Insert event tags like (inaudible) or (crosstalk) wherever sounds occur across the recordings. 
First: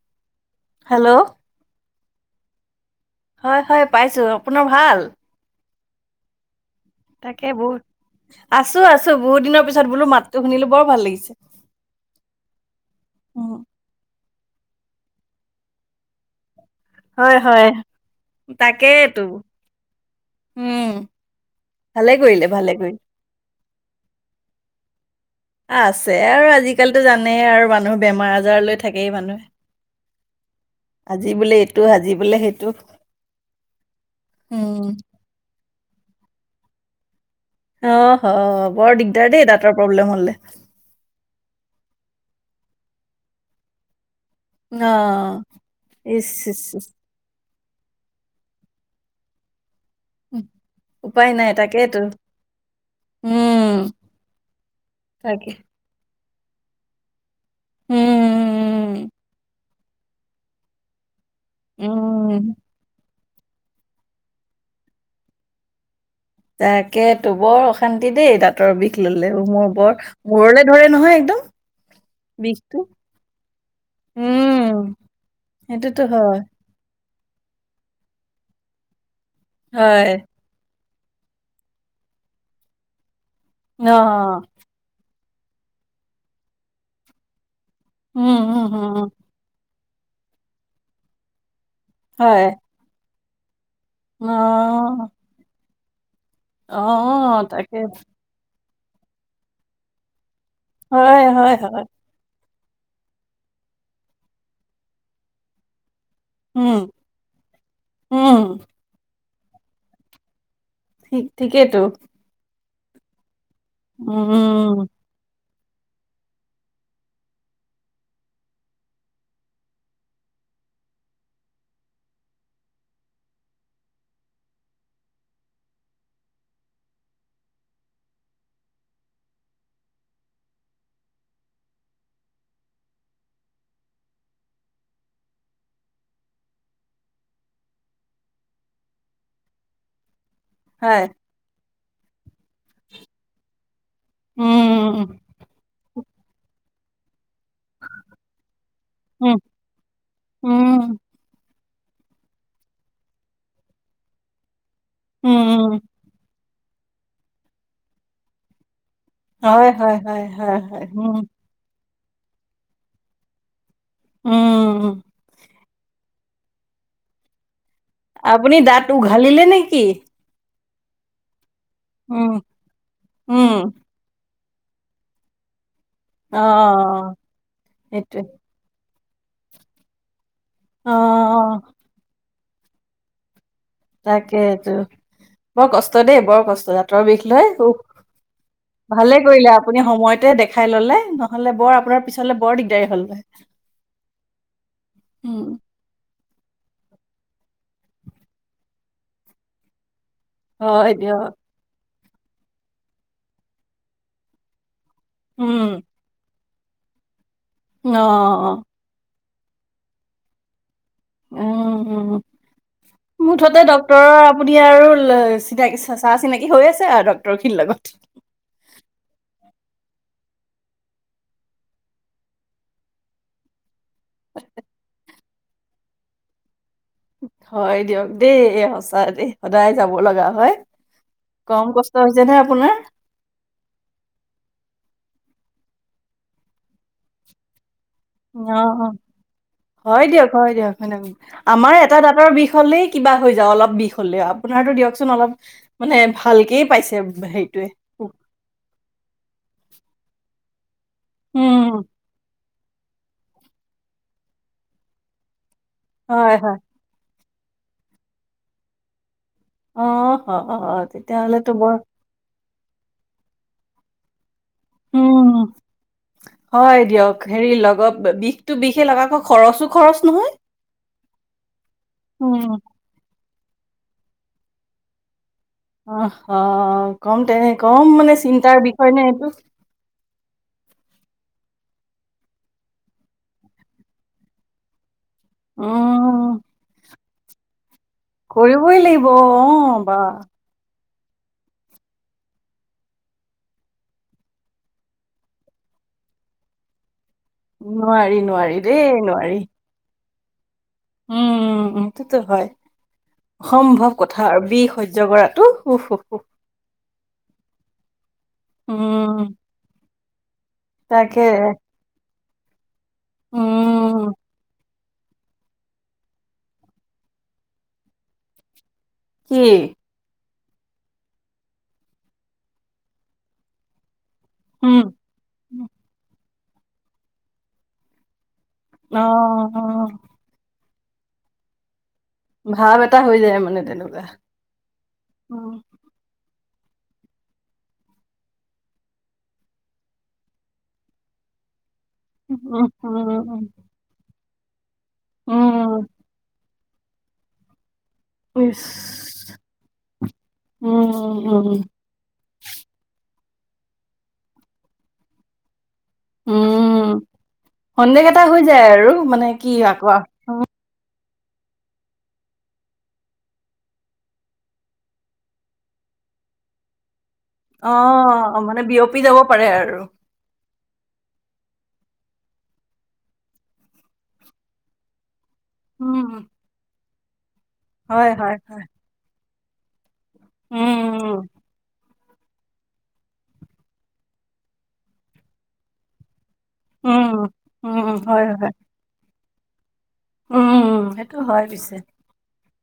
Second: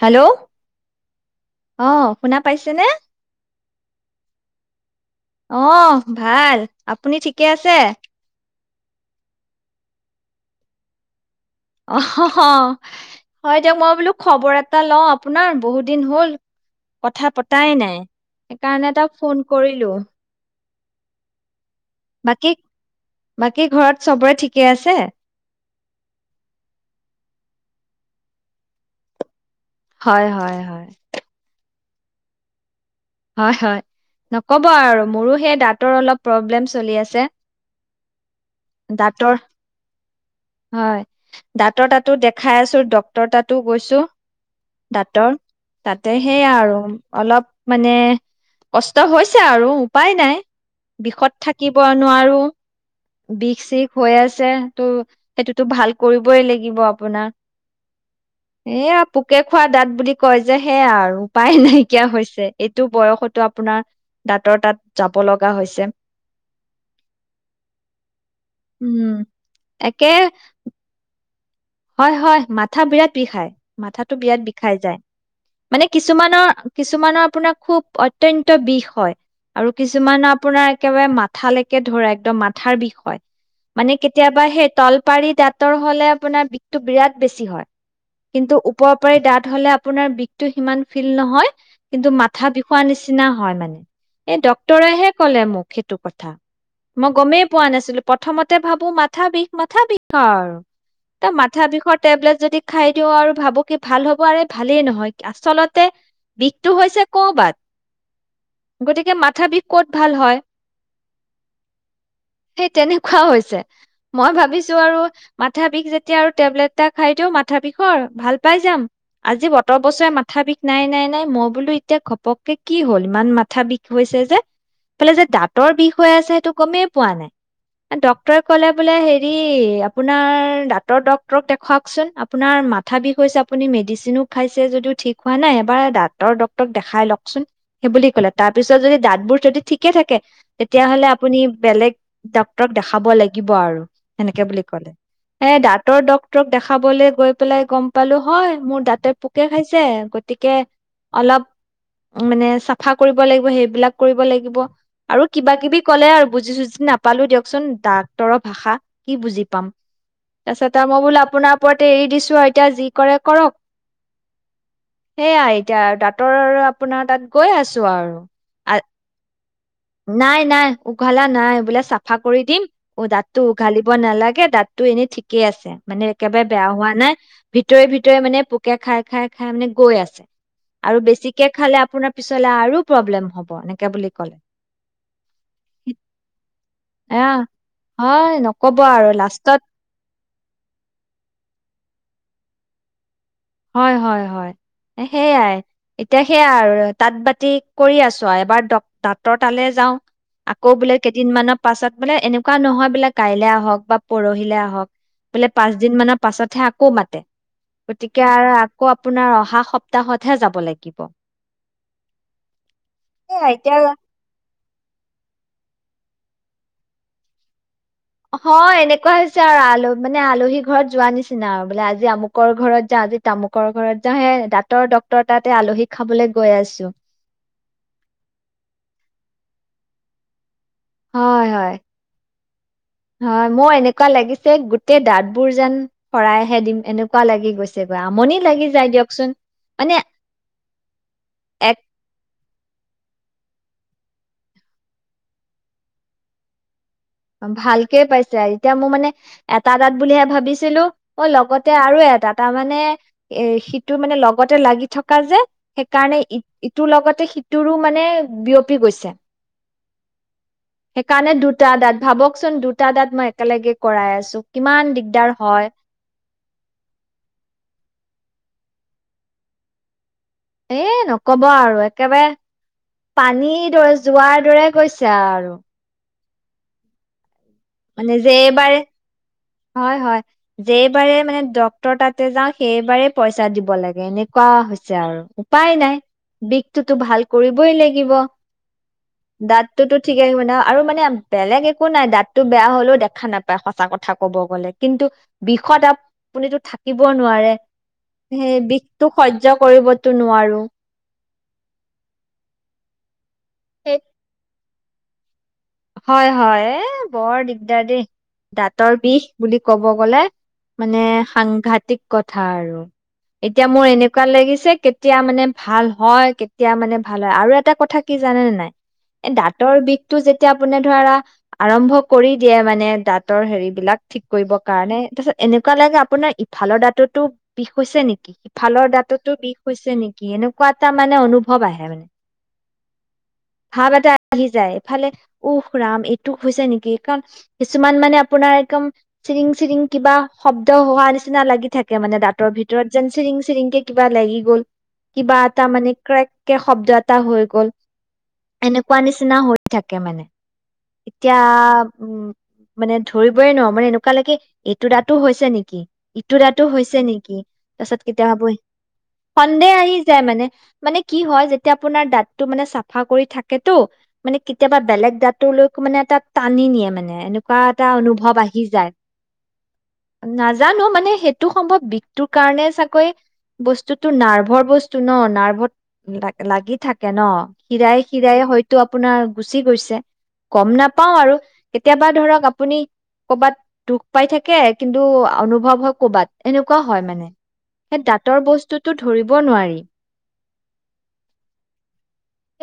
Hello, hello আহ। শুনা পাইছেনে। হয়, হয় পাইছো। আপোনাৰ ভাল। অ, ভাল। আপুনি ঠিকে আছে? আছোঁ, আছোঁ বহুত দিনৰ পিছত বোলো মাততো শুনিলো বৰ ভাল লাগিছে। অ, উম হয় দিয়ক। মই বোলো খবৰ এটা ল আপোনাৰ বহুত দিন হ'ল। কথা হয় হয় পতাই নাই সেইকাৰণে তাক ফোন কৰিলো। হে। বাকী, বাকী ঘৰত চবৰে ঠিকে আছে। আছে। আৰু আজিকালিতো জানেই আৰু মানুহ বেমাৰ আজাৰ লৈ থাকেই মানুহে। হয়, হয়, হয়। টো সাজি বোলে সেইটো হয় হয় নকব উম। আৰু মোৰোঁ সেই দাঁত ৰ অলপ প্ৰব্লেম চলি আছে। অ' অ' বৰ দিগদাৰ দেই দাঁতৰ প্ৰব্লেম হ'লে। হয় দাঁতৰ তাতোঁ গৈছোঁ অ দাঁতৰ তাতে ইচ সেইয়া ইচ আৰু ইচ। অলপ মানে কষ্ট হৈছে আৰু উপ উপায় নাই উপায় বিষত নাই থাকিব তাকেইতো নোৱাৰো বিষ উম চিষ হৈ আছে ত' তাকে সেইটোতো ভাল কৰিবই লাগিব আপোনাৰ এয়া উম পোকে খোৱা দত বুলি কয় যে সেয়া আৰু পাই উম নাইকিয়া উম। হৈছে এইটো বয়সত টো আপোনাৰ দাঁতৰ তাত যাব লগা হৈছে তকে তটো বৰ অশান্তি দেই দাঁতৰ বিষ উম ললে মোৰ বৰ একে মূৰলে ধৰে নহয় একদম হয় হয় মাথা বিষটো বিৰাট বিষাই মাথাটো বিৰাট বিষাই উম যায় মানে সেইটোতো হয় কিছুমানৰ কিছুমানৰ আপোনাৰ খুব অত্য়ন্ত বিষ হয় আৰু হয় কিছুমান আপোনাৰ একেবাৰে মাথালৈকে ধৰে একদম মাথাৰ বিষয় অ মানে কেতিয়াবা সেই তল পাৰি দাঁতৰ হ'লে আপোনাৰ টো বিৰাট বেছি হয় উম কিন্তু উম উম ওপৰৰ উম, পাৰি দাঁত হ'লে আপোনাৰ বিষতটো সিমান ফিল নহয় কিন্তু হয় মাথা বিষুৱ নিছে নিচিনা হয় মানে অ এ ডক্টৰেহে ক'লে মোক অ (unintelligible) মই গমেই পোৱা তাকে নাছিলো প্ৰথম তাতে ভাবো মাথা বিষ মাথা বিষ হয় এ হয় মাথা হয় বিষৰ টেবলেট যদি খাই দিও আৰু ভাবো কি ভাল হ'ব আৰুৰে ভালেই নহয় আচলতে বিষটো উম হৈছে উম কবাত গতিকে মাত তথাপি ক'ত ভাল হয় ক্ ঠিকেইেতো সেই তেনেকুৱাও হৈছে মই ভাবিছো আৰু মাথা বিষ যে এতিয়া আৰু টেবলেট এটা খাই দিও মাথা বিষৰ ভাল পাই যাম আজি বতৰ বছৰে মাথা বিষ নাই নাই নাই মই বোলো। এতিয়া ঘপককে কি হ'ল ইমান মাথা বিষ হৈছে। যে ফালে যে দাঁতৰ বিষ হৈ আছে সেইটো গমেই পোৱা নাই ডটৰে কলে বোলে হেৰি আপোনাৰ দাঁ ডৰ ডক দেখুৱোন আপোনাৰ মা বিষ আপু মেডিচিনো যদিও হ নাইবাৰৰ। তেতিয়া হয় হ'লে আপুনি বেলেগ। ডাক্তৰক দেখাব লাগিব আৰু। সেনেকে বুলি ক'লে উম এ দ। ডঃ। দেখাবলৈ গৈ। (unintelligible) পেলাই গম পালো হয় মোৰ দাঁতে উম পোকে খাইছে গতিকে উম অলপ। মানে চাফা কৰিব লাগিব সেইবিলাক কৰিব লাগিব। আৰু উম কিবা কিবি কলে আৰু বুজিছুজি। নাপালো দিয়কচোন ডাক্তৰৰ ভাষা। হয়, হয়, হয়্ তাৰিছততে মই বোল আপোনাৰ পৰত। এৰি দিছো আৰু এতিয়া যি কৰে কৰক। উম সেয়া এইতিয়া। আপোনাৰ তাত গৈ আছো আৰু আপুনি দাঁত উঘালিলে নে? নাই, নাই। উঘালা নাই। বিলাক চাফা উম কৰি দিম অ দাঁতটো উম উঘালিব নালাগে। দাঁতটো এনেই ঠিকেই আছে। মানে একেবাৰে বেয়া হোৱা অ নাই ভিতৰে ভিতৰে সেইটোৱে মানে পোকে খাই। খাই খাই মানে গৈ আছে। অ আৰু বেছিকে খালে আপোনাৰ পিছত। চলা আৰু প্ৰব্লেম হ'ব। এনেকে বুলি ক'লে। স বৰ কষ্ট দেই বৰ কষ্ট জাতৰ বিষ এয়া লৈ উখ হয় নকব আৰু ভালে কৰিলে লাষ্টত আপুনি সময়তে দেখাই ললে নহলে বৰ আপোনাৰ। পিছলৈ বৰ দিগদাৰ হলগৈ। হয়, হয়, হয় উম, সেইয়াই। এতিয়া সেয়া আৰু তাঁত বাতি কৰি আছো আৰু এবাৰ দাঁতৰ তালৈ যাওঁ। আকৌ হয় বোলে দিয়ক কেইদিনমানানৰ পাছত। বোলে এনেকুৱা নহয় বোলে কাইলে আহক বা পৰহিলে আহক। বোলে উম পাঁচ দিন মানৰ পাছত। থাকো মাতে অ গতিকে অ', আকৌ আপোনাৰ অহা সপ্তাহতহে যাব লাগিব উ উ এয়া মুঠতে এতিয়া ডকটৰৰ আপুনি আৰু চিনা চা চিনাকি হৈ আছে আৰু ড্ক্তৰ খিনিৰ লগত অ এনেকুৱা হৈছে আৰু আল মানে আলহী ঘৰত যোৱা নিচিনা আৰু বোলে আজি আমুকৰ ঘৰত যাওঁ আজি তামুকৰ ঘৰত তহে দাঁতৰ ড উৰ তাতে আলহী খাবলৈ গৈ আছো হয় দিয়ক দেই সচা দেই সদায় যাব লগা হয় হয় কম হয় কষ্ট হৈছে নে আপোনাৰ হয় মোৰ এনেকুৱা লাগিছে গ তে দাঁত বোৰ যেন শৰাইহে দিম এনেকুৱা লাগি গৈছে অ অ মানে হয় দিয়ক হয় দিয়ক আমাৰ এক এটা দাঁতৰ বিষ হ'লে কিবা হৈ যাওঁ অলপ বিষ হলে আপোনাৰতো দিয়কচোন অলপ মানে ভালকে পাইছে হেৰিটোৱে ভালকে পাইছে এতিয়া মোৰ মানে এটা দাঁত বুলিহে ভাবিছো তিলো অ লগতে উম আৰু এটা তাৰ মানে এ সিটো মানে লগতে লাগি থকা যে সেইকাৰণে হয় ই হয় ইটোৰ লগতে সি তোৰো মানে বিয়পি গৈছে অ অ তেতিয়াহলেতো বৰ ককচোন দুটা দাত মই একেলগে কৰাই আছো কিমান দিগদাৰ উম হয়। হয় দিয়ক হেৰি লগত বিষ তটো বিষে লগা কৈ খৰচো খৰচ নহয় এ নকব আৰু একেবাৰে উম পানী কিদৰে যোৱাৰ দৰে কৈছো আৰু অ অ কমতে কম মানে চিন্তাৰ বিষয় নে এইটো যেইবাৰ মানে ডক্তৰ তাতে যাওঁ সেইবাৰেই পইচা দিব লাগে এনেকুৱা হৈছে আৰু উপায় নাই উম বিষটোতো ভাল কৰিবই লাগিব কৰিবই লাগিব অ দাঁতটোতো বা ঠিকে থাকিব ন আৰু মানে বেলেগ একো নাই দাঁত বেয়া হলেও দেখা নাপায় সঁচা কথা ক'ব গলে কিন্তু বিষত আপুনিতো থাকিব নোৱাৰে নোৱাৰি নোৱাৰি সেই দেই বিষটো নোৱাৰি সহ্য কৰিব ত নোৱাৰোঁ। উম' এতোটো হয়। অসম্ভৱ সেই কথা আৰু বিষ। সহ্য কৰাটো উফ উফ উফ হয়, হয়, এই বৰ দিগদাৰ দেই দাঁতৰ বিষ উম বুলি ক'ব। কলে? মানে তাকে সাংঘাতিক কথা আৰু এতিয়া মোৰ উম এনেকুৱা লাগিছে কে কেতিয়া মানে ভাল হয়, কেতিয়া মানে ভাল হয় আৰু এটা কথা কি জানেনে নাই? এ কি দাঁতৰ বিষটো যেতিয়া এতিয়া আপুনি ধৰা আৰম্ভ কৰি দিয়ে মানে দাঁতৰ হেৰি বিলাক ঠিক কৰিব উম কাৰণে তাৰপিছত এনেকুৱা লাগে আপোনাৰ ভালৰ দাঁতটো বিষ হৈছে নেকি? ভালৰ অ দাঁততো বিষ অ হৈছে নেকি? এনেক এনেকুৱা এটা মানে অনুভৱ আহে মানে। ভাৱ এটা হৈ যায় মানে তেনেকুৱা। উ কাম এইটো হৈছে নেকি? কাৰণ কিছুমান মানে আপোনাৰ একদম চিৰিং চিৰিং কিবা শব্দ হোৱা নিচিনা লাগি থাক কে মানে দাঁতৰ উম ভিতৰত উম যেন, উম চিৰিং, চিৰিং কে কিবা লাগি (inaudible) কিবা এটা উম, মানে, ক্ৰেক কে শব্দ এটা হৈ গ'ল। ইচ এনেকুৱা নিচিনা হৈ থাকে মানে। উম, হ, উম। উ, মানে ধৰিবই নোৱাৰোঁ, মানে এনেকুৱা লাগে, এইটো দাঁতো হৈছে নেকি! ইটো দাঁতো হৈছে উম নেকি? তাৰপিছত সন্দেহ এটা কেতিয়া হৈ ভাবো, যায় আৰু মানে কি সন্দেহ আকৌ আহি যায় মানে, মানে কি হয়, যেতিয়া আপোনাৰ দাঁতটো মানে চাফা কৰি থাকেতটো, মানে কেতিয়াবা বেলেগ দাঁত টোলৈ মানে এটা, টানি নিয়ে মানে। এনেকুৱা অ এটা অনুভৱ মানে আহি যায়। বিয়পি যাব পাৰে আৰু নাজানো, মানে সেইটো সম্ভৱ বিষটোৰ কাৰণে চাগৈ, বস্তুতো নাৰ্ভৰ বস্তু ন! নাৰ্ভত উম লাগ-লাগি থাক কে ন খীৰায় হয় হয় খীৰায়ে হয় হয়তো আপোনাৰ গুচি গৈছে গম নাপাও উম আৰু কেতিয়াবা ধৰক আপুনি কবাত দুখ পাই থাকে, কিন্তু অনুভৱ হয় কবাত এনেকুৱা উম হয় মানে। উম উম সেই হয় দাঁতৰ হয় বস্তুটো ধৰিব নোৱাৰি উম সেইটো হয় পিছে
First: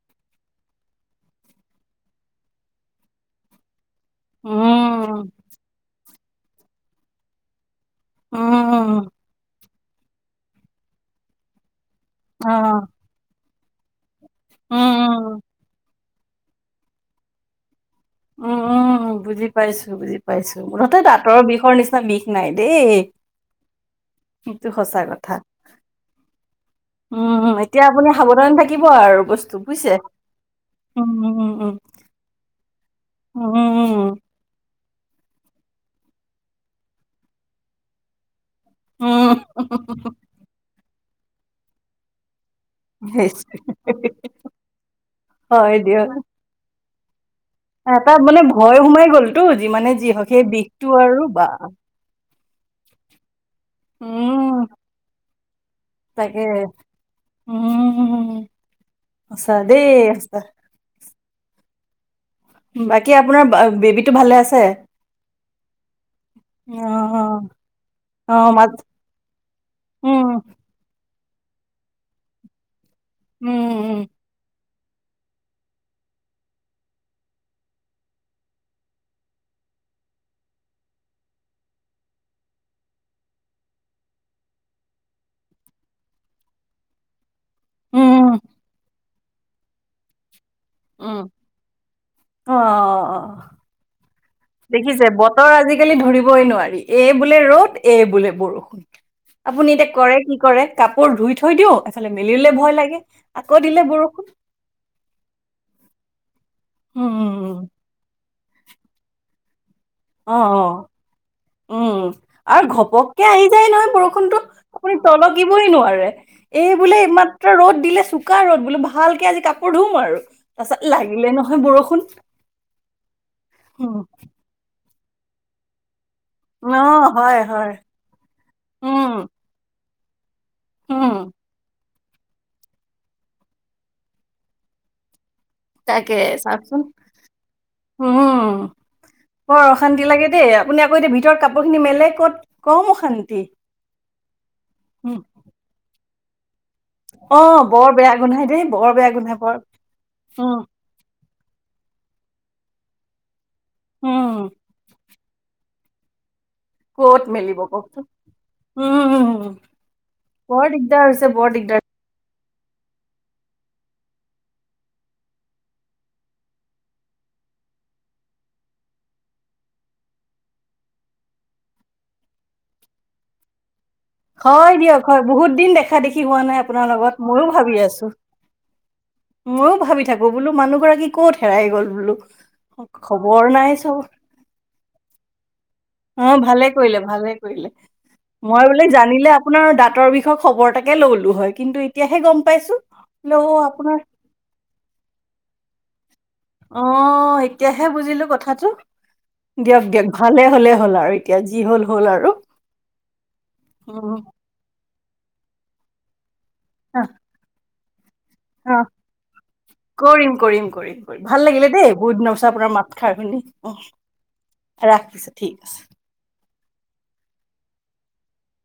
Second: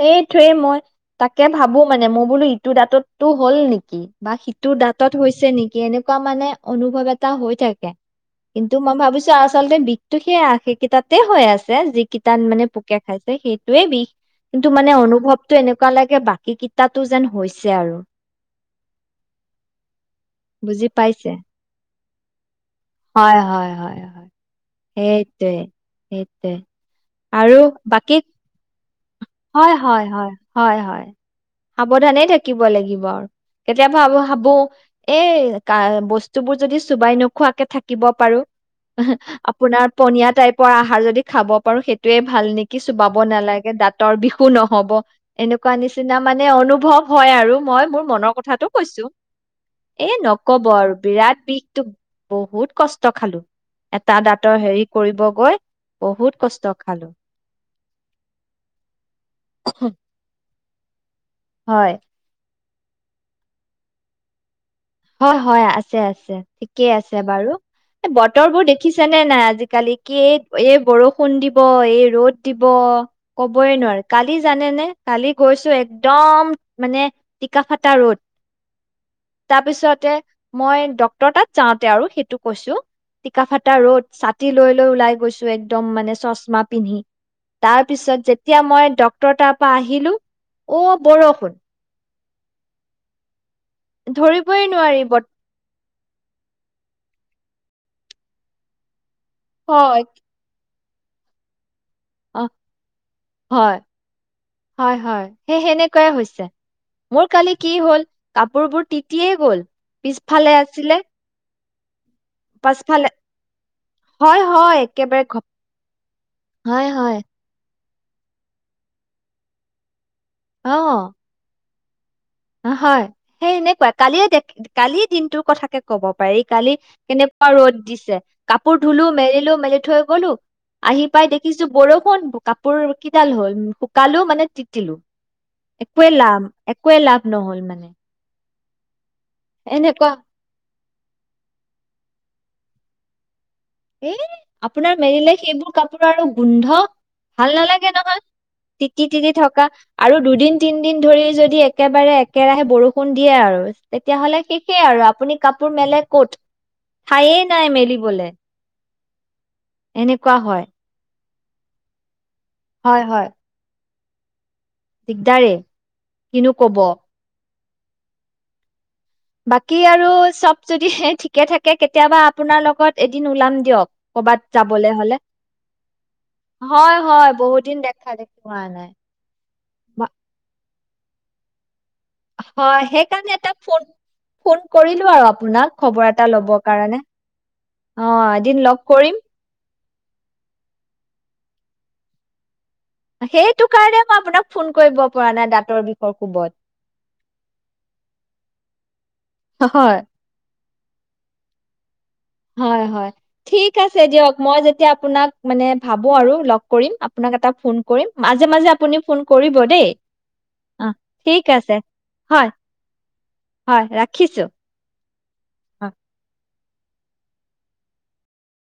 এইটোৱেই মই তাকে ভাবো মানে মই বোলো ইটো দাঁততো হ'ল নেকি কি বা সিটোৰ দাঁতত উম হৈছে নেকি এনে এনেকুৱা মানে অনুভৱ এটা হৈ থাকে কিন্তু মই উম, ভাবিছো আচালতে টো সেইয়া সেইকেইটাতে হৈ আছে যি কিতান মানে অ', পোকে খাইছে সেই ে (unintelligible) কিন্তু উম, মানে উম, অনুভৱটো এনেকুৱা লাগে বাকী কিটাটো যেন হৈছে আৰু উম উম বুজি পাইছো বুজি পাইছো বুজি মুঠতে পাইছে দাতৰ বিষৰ নিচিনা বিষ নাই দেই, হয় হয় হয় হয়, সেইটো সঁচা কথা। সেইটোৱে, সেইটোৱে উম, উম, আৰু এতিয়া আপুনি বাকী সাৱধান থাকিব আৰু বস্তু হয় বুজিছে। হয় হয় হয় হয় উম, উম, উম, সাৱধানে থাকিব লাগিব উম, উম, কেতিয়াবা ভাবো এ কা বস্তুবোৰ যদি চোবাই নোখোৱাকে থাকিব পাৰো উম। আপোনাৰ পনীয়া টাইপৰ আহাৰ যদি খাব পাৰো সেইটোয়ে ভাল নেকি কিছু বাব সেইটোৱে। নালাগে দাঁত বিষু নহ'ব এনেকুৱা হয় দিয়ক, নিচিনা মানে অ- অনুভৱ হয় আৰু মই মোৰ এটা মনৰ মানে কথাটো ভয় কৈছো। সোমাই গ'লতো যিমানে যি এ হওক সেই নকব বিষটো আৰু বিৰাট বা বিষটোক বহুত কষ্ট খালো। এটা দাঁতৰ উম, হেৰি কৰিব গৈ তাকে বহুত কষ্ট খালো। সছা দেই সছা হয় বাকী আপোনাৰ বেবীটো ভালে আছে হয় হয় আছে আছে ঠিকে আছে অ', বাৰু অ বতৰ বোৰ মাত দেখিছে নে নাই আজিকালি কি উম এই এই বৰষুণ কু দিব এই ৰ'দ দিব উম কবয় নোৱাৰি কালি জানে নে কালি গৈছো একদম মানে টিককাফটা ৰোদ তাৰ পিছতে মই ড্টৰ তাত যাওঁতে আৰু সেইটো কৈছো টিককাফটা ৰ'দ ছাতি লৈ লৈ ওলাই গৈছো একদম মানে চশমা পিন্ধি তাৰ উম পিছত উম যেতিয়া মই অ ত পৰা আহিলো অ বৰষুণ আহ অ ধৰিবই নোৱাৰি দেখিছে বত বতৰ আজিকালি ধৰিবই নোৱাৰি এই এই বোলে ৰ'দ এই বোলে বৰষুণ আপুনি এতিয়া হয় কৰে কি কৰে কাপোৰ ধুই থৈ দিওঁ এফালে অ মেলিলে ভয় লাগে আকৌ হয় দিলে বৰষুণ হয় হয় সেই সেনেকুৱাই হৈছে উম মোৰ উম উম, কালি কি হ'ল কাপোৰবোৰ তিতিয়েই গ'ল পিছফালে আছিলে উ আৰু পাছফালে ঘপককে আহি যায় নহয় বৰষুণতো হয়, হয়, আপুনি একেবাৰে ঘপ তলকিবই নোৱাৰে এই হয়, বোলে হয়। একমাত্ৰ ৰ'দ দিলে চোকা ৰ'দ বোলো ভালকে আজি কাপোৰ ধুম আৰু তাৰপাছত লাগিলে নহয় বৰষুণ কোন অ হয় সেই এনেকুৱা কালিয়ে কালিৰ দিনটোৰ কথাকে ক'ব পাৰি কালি অ হয় কেনেকুৱা হয় ৰ'দ দিছে কাপোৰ ধুলো উম মেলিলো মেলি থৈ কলো আহি উম পাই দেখিছো বৰষু কোন কাপোৰ কিডাল হ'ল শুকালো মানে তিতিলো একোৱে তাকে লাম একোই লাভ হ'ল মানে অম বৰ অশান্তি এনেকুৱা লাগে দেই আপুনি আকৌ এতিয়া ভিতৰত কাপোৰ খিনি মেলে ক'ত কম শন্ত এ আপোনাৰ মেৰিলোই সেইবোৰ কাপোৰ গু ধ অ ভাল বৰ নালাগে বেয়া নহয় গোন্ধাই দেই বৰ তিতি বেয়া তিতি গোন্ধাই বৰ থকা আৰু দুদিন উম তিনদিন ধৰি যদি একেবাৰে একেৰাহে বৰষুণ দিয়ে আৰু তেতিয়াহলে উম শিকে আৰু আপুনি ক ৰ মেলে ক'ত ক'ত খায়ে মেলিব নাই কওকচোন মেলিবলে উম হু হু এনেকুৱা হয় বৰ দিগদাৰ হৈছে ব ডিগদাৰ হয় হয় দিগদাৰে কিনো কব বাকী আৰু চব যদি ঠিকে থাকে কেতিয়াবা আপোনাৰ লগত এদিন ওলাম দিয়ক কৰ'বাত হয় যাবলে দিয়ক হলে হয় বহুত দিন দেখা দেখি হোৱা নাই আপোনাৰ হয় লগত হয় ময়ো বহুত ভাবি দিন আছো দেখা দেখি হোৱা নাই ময়ো ভাবি থাকো বোলো মানুহগৰাক কি কত হেৰাই গ'ল বোলো হয় সেইকাৰণে খবৰ এটা নাই ফোন চব ফোন কৰিলো আৰু আপোনাক খবৰ এটা অ ল'বৰ ভালে কাৰণে। কৰিলে ভালে কৰিলে অ', এদিন মই লগ বোলে কৰিম। জানিলে আপোনাৰ দ তৰ বিষয়ে খবৰ এতাকে ললো হয় কিন্তু এতিয়াহে গম পাইছো বোলে অ সেইটো আপোনাৰ কাৰণে মই আপোনাক ফোন কৰিব পৰা নাই দাঁতৰ বিষয় কব অ এতিয়াহে বুজিলো কথাটো দিয়ক হয়, দিয়ক ভালে হলে হ'ল আৰু এতিয়া যি হ'ল হ'ল আৰু হয় হয় ঠিক আছে উম দিয়ক মই যেতিয়া আপোনাক মানে ভাবো আৰু কৰিম আহ আপোনাক এটা ফোন কৰিম মাজে মাজে আহ আপুনি ফোন কৰিব দেই। কৰিম কৰিম অ', কৰিম কৰিম ঠিক ভাল লাগিলে আছে। দেই বহুত দিনৰচ হয়, আপোনাৰ মাতখাৰ শুনি হয়, আহ ৰাখিছো। অ'। ৰাখিছো ঠিক আছে